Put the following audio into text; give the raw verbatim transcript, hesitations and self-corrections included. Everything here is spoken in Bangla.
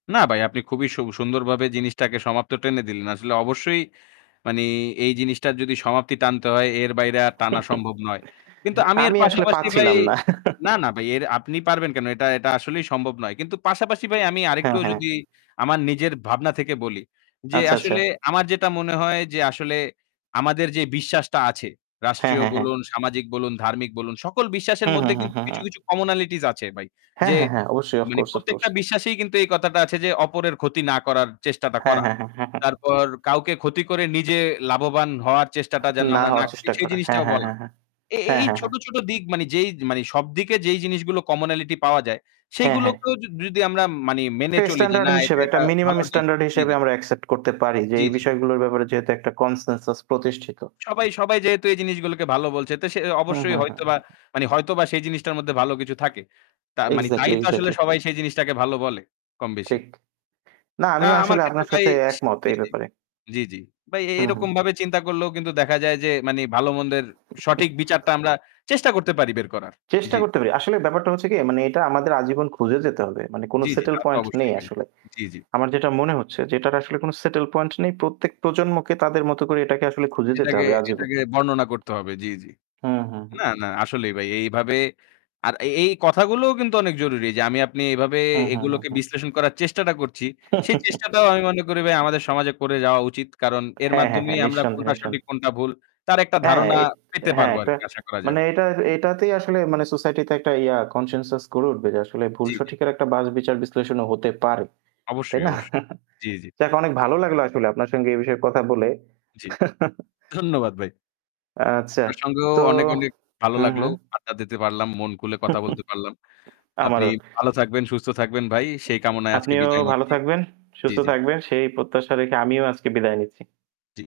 না বাই আপনি খুবই সু সুন্দরভাবে জিনিসটাকে সমাপ্ত টেনে দিলেন। আসলে অবশ্যই মানি এই জিনিসটার যদি সমাপ্তি টানতে হয় এর বাইরে আর টানা সম্ভব নয়। কিন্তু আমি এর আমি আসলে পাশাপাশি বাই, পাচ্ছিলাম না। না, না ভাই এর আপনি পারবেন কেন? এটা এটা আসলেই সম্ভব নয়। কিন্তু পাশাপাশি ভাই আমি হ্যাঁ, আরেকটু হ্যাঁ। যদি আমার নিজের ভাবনা থেকে বলি। যে আচ্ছা, আচ্ছা। আসলে আমার যেটা মনে হয় যে আসলে আমাদের যে বিশ্বাসটা আছে। হ্যাঁ, রাষ্ট্রীয় হ্যাঁ, হ্যাঁ। বলুন, সামাজিক বলুন, ধার্মিক বলুন, সকল হু, বিশ্বাসের হু, মধ্যে হু, কিন্তু হু, কিছু, হু। কিছু কমনালিটিস আছে ভাই। হ্যাঁ, যে হ্যাঁ, হ্যাঁ, অবশ্যই, ওফ মানে কোর্স, ওফ কোর্স। প্রত্যেকটা বিশ্বাসেই কিন্তু এই কথাটা আছে যে অপরের ক্ষতি না করার চেষ্টাটা হ্যাঁ, করা। হ্যাঁ, হ্যাঁ, হ্যাঁ, হ্যাঁ। তারপর কাউকে ক্ষতি করে নিজে লাভবান হওয়ার চেষ্টাটা যেন না আমরা না হওয়ার করি, চেষ্টা সেই করা। হ্যাঁ, জিনিসটাও হ্যাঁ, বলা। হ্যাঁ, হ্যাঁ। এ এ হ্যাঁ, এই হ্যাঁ, ছোট, হ্যাঁ। ছোট দিক মানে যেই মানি সবদিকে যেই জিনিসগুলো কমনালিটি পাওয়া যায়, হ্যাঁ, হ্যাঁ। সেগুলোকেও য যদি আমরা মানি, মেনে একটু চলি যে স্ট্যান্ডার্ড না, এটা হিসেবে একটা এটা মিনিমাম ভালো দিক স্ট্যান্ডার্ড জ্বী, হিসেবে জ্বী। আমরা অ্যাকসেপ্ট করতে পারি। যে জ্বী, এই জ্বী। বিষয়গুলোর ব্যাপারে যেহেতু একটা কনসেনসাস প্রতিষ্ঠিত। সবাই সবাই যেহেতু এই জিনিসগুলোকে ভালো বলছে। তো সে হু, অবশ্যই হু, হু, হয়তোবা হু। মানে হয়তোবা সেই জিনিসটার মধ্যে ভালো কিছু থাকে। তা মানি তাই এক্সাক্টলি, তো আসলে এক্সাক্টলি। সবাই সেই জিনিসটাকে ভালো বলে, কমবেশি। ঠিক। না না আমিও আমার আসলে ক্ষেত্রে আপনার বাই সাথে সি একমত জ্বী, এই জ্বী, ব্যাপারে। জ্বী, জ্বী। ভাই এ হুম, হুম। এরকমভাবে চিন্তা করলেও কিন্তু দেখা যায় যে মানি ভালো মন্দের সঠিক বিচারটা আমরা চেষ্টা করতে পারি বের করার। চেষ্টা জ্বী। করতে পারি। আসলে ব্যাপারটা হচ্ছে কি, মানে এটা আমাদের আজীবন খুঁজে যেতে হবে। মানে কোন জ্বী, জ্বী, সেটেল তা তো পয়েন্ট নেই অবশ্যই ভাই। আসলে। জ্বী, জ্বী। আমার যেটা মনে হচ্ছে যে এটার আসলে কোন সেটেল পয়েন্ট নেই। প্রত্যেক প্রজন্মকে তাদের মতো করে এটাকে আসলে খুঁজে যেতে এটাকে হবে আজীবন। এটাকে বর্ণনা করতে হবে। জ্বী, জ্বী। হুম, হুম, হুম, না, হুম। না আসলেই ভাই। এইভাবে আর এ এই কথাগুলোও কিন্তু অনেক জরুরি। যে আমি আপনি এভাবে হুম, হুম, হুম, এগুলোকে হুম। বিশ্লেষণ করার চেষ্টাটা করছি। সেই চেষ্টাটাও আমি মনে করি ভাই আমাদের সমাজে করে যাওয়া উচিত। কারণ এর হ্যাঁ, হ্যাঁ, হ্যাঁ। মাধ্যমেই আমরা নিঃসন্দেহে, কোনটা সঠিক, নিঃসন্দেহে। কোনটা ভুল। তার একটা হ্যাঁ, ধারণা এ পেতে হ্যাঁ, পারবো একটা আরকি আশা করা যায়। মানে জ্বী। এটা-এটাতেই আসলে মানে সোসাইটি তে একটা ইয়া কনসেনসাস করে উঠবে। যে আসলে ভুল জ্বী, জ্বী। সঠিকের একটা বাজ-বিচার বিশ্লেষণও হতে পারে। তাই অবশ্যই, না? অবশ্যই। জ্বী, জ্বী। যাক অনেক ভালো লাগলো আসলে আপনার সঙ্গে এ বিষয়ে কথা বলে। জ্বী। ধন্যবাদ ভাই। আচ্ছা। আপনার সঙ্গেও তো অনেক, অনেক ভালো হুম, লাগলো। হুম। আড্ডা দিতে পারলাম, মন খুলে কথা বলতে পারলাম। আপনি আমারও। ভালো থাকবেন, সুস্থ থাকবেন ভাই। সেই কামনায় আজকে আপনিও বিদায় ভালো নিচ্ছি। থাকবেন, জ্বী, সুস্থ জ্বী। থাকবেন। সেই প্রত্যাশা রেখে আমিও আজকে বিদায় নিচ্ছি। জ্বী।